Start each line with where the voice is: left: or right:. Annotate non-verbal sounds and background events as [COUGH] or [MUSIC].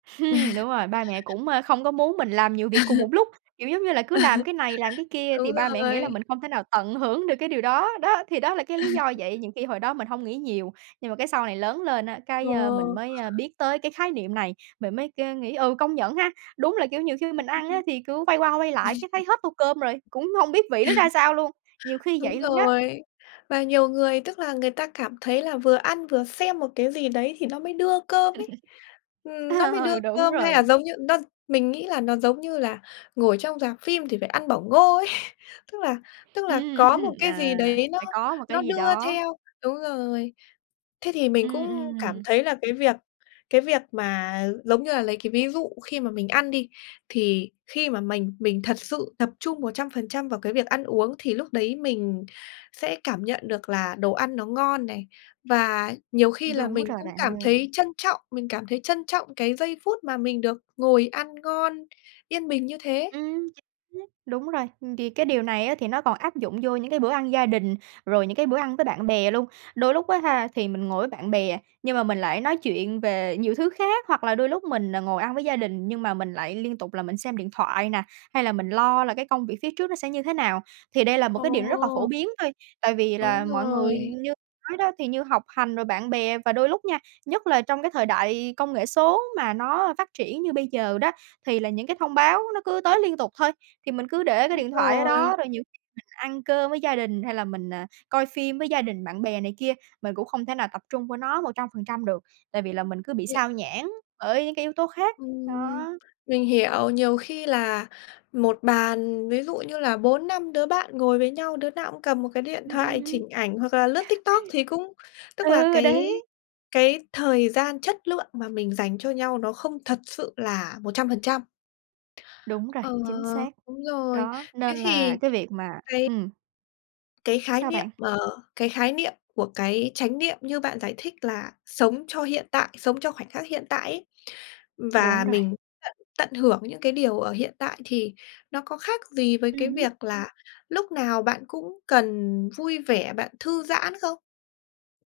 right: [LAUGHS] Đúng rồi. Ba mẹ
left: [LAUGHS]
right: cũng, ờ, không có muốn mình làm nhiều việc cùng một
left: [LAUGHS]
right: lúc. Kiểu giống như là cứ làm cái này, làm cái
left: [LAUGHS]
right: kia
left: Đúng
right: thì ba mẹ nghĩ là
left: rồi.
right: mình không thể nào tận hưởng được cái điều đó. Đó, thì đó là cái lý do
left: [CHUCKLES]
right: vậy. Nhiều khi hồi đó mình hông nghĩ nhiều, nhưng mà cái sau này lớn lên á, cái, ờ, mình
left: Ờ.
right: mới, ờ, biết tới cái khái niệm này, mình mới cơ nghĩ, ừm, công nhận ha! Đúng là, kiểu, nhiều khi mình ăn á thì cứ
left: [UNINTELLIGIBLE]
right: quay qua, quay lại cái thấy
left: [LAUGHS]
right: hết tô cơm rồi, cũng hông biết vị nó ra
left: [LAUGHS]
right: sao luôn, nhiều khi vậy
left: Đúng
right: luôn đó.
left: rồi. Và nhiều người, tức là, người ta cảm thấy là vừa ăn vừa xem một cái gì đấy thì nó mới đưa cơm ấy.
right: [LAUGHS]
left: Ừm, nó mới đưa
right: Ờ, đúng
left: cơm, hay là
right: rồi.
left: giống như nó mình nghĩ là nó giống như là ngồi trong rạp phim thì phải ăn bỏng ngô ấy. Tức là tức là
right: Ừm.
left: có một cái gì
right: À,
left: đấy nó
right: phải có một
left: nó
right: cái gì
left: đưa
right: đó.
left: theo đúng rồi. Thế thì mình
right: Ừ,
left: cũng cảm
right: ừm.
left: thấy là cái việc cái việc mà, giống như là, lấy cái ví dụ khi mà mình ăn đi, thì khi mà mình mình thật sự tập trung 100% vào cái việc ăn uống, thì lúc đấy mình sẽ cảm nhận được là đồ ăn nó ngon này. Và nhiều khi là
right: Đúng
left: mình
right: rồi
left: cũng
right: bạn
left: cảm
right: ơi.
left: thấy trân trọng mình cảm thấy trân trọng cái giây phút mà mình được ngồi ăn ngon, yên bình như thế.
right: Ừm. Chính xác, đúng rồi. Thì cái điều này á thì nó còn áp dụng vô những cái bữa ăn gia đình, rồi những cái bữa ăn với bạn bè luôn. Đôi lúc á ha thì mình ngồi với bạn bè, nhưng mà mình lại nói chuyện về nhiều thứ khác. Hoặc là đôi lúc mình ngồi ăn với gia đình nhưng mà mình lại liên tục là mình xem điện thoại nè, hay là mình lo là cái công việc phía trước nó sẽ như thế nào. Thì đây là một cái điều rất là phổ
left: Ồ!
right: biến thôi. Tại vì
left: Đúng
right: là mọi người
left: rồi.
right: như nói đó, thì như học hành rồi bạn bè và đôi lúc nha, nhất là trong cái thời đại công nghệ số mà nó phát triển như bây giờ đó, thì là những cái thông báo nó cứ tới liên tục thôi. Thì mình cứ để cái
left: Đúng
right: điện thoại ở đó,
left: rồi.
right: rồi nhiều khi ăn cơm với gia đình hay là mình, à, coi phim với gia đình bạn bè này kia, mình cũng không thể nào tập trung vô nó 100% được. Tại vì là mình cứ bị
left: Yeah.
right: xao nhãng bởi những cái yếu tố khác.
left: Ừm,
right: Đó.
left: mình hiểu. Nhiều khi là một bàn ví dụ như là 4-5 đứa bạn ngồi với nhau, đứa nào cũng cầm một cái điện
right: Ừm,
left: thoại
right: ừm.
left: chỉnh ảnh hoặc là lướt TikTok
right: [LAUGHS]
left: thì cũng tức là
right: Ừ,
left: cái
right: đấy.
left: cái thời gian chất lượng mà mình dành cho nhau nó không thật sự là 100%.
right: Đúng rồi,
left: Ờ,
right: chính xác.
left: đúng rồi.
right: Đó,
left: Thế
right: nên là
left: thì
right: cái việc mà
left: cái
right: ừm.
left: cái khái
right: Sao
left: niệm
right: bạn?
left: ờ, cái khái niệm của cái chánh niệm như bạn giải thích là sống cho hiện tại, sống cho khoảnh khắc hiện tại ấy.
right: Đúng
left: Và
right: rồi.
left: mình tận tận hưởng những cái điều ở hiện tại thì nó có khác gì với cái
right: Ừm hứm.
left: việc là lúc nào bạn cũng cần vui vẻ, bạn thư giãn không?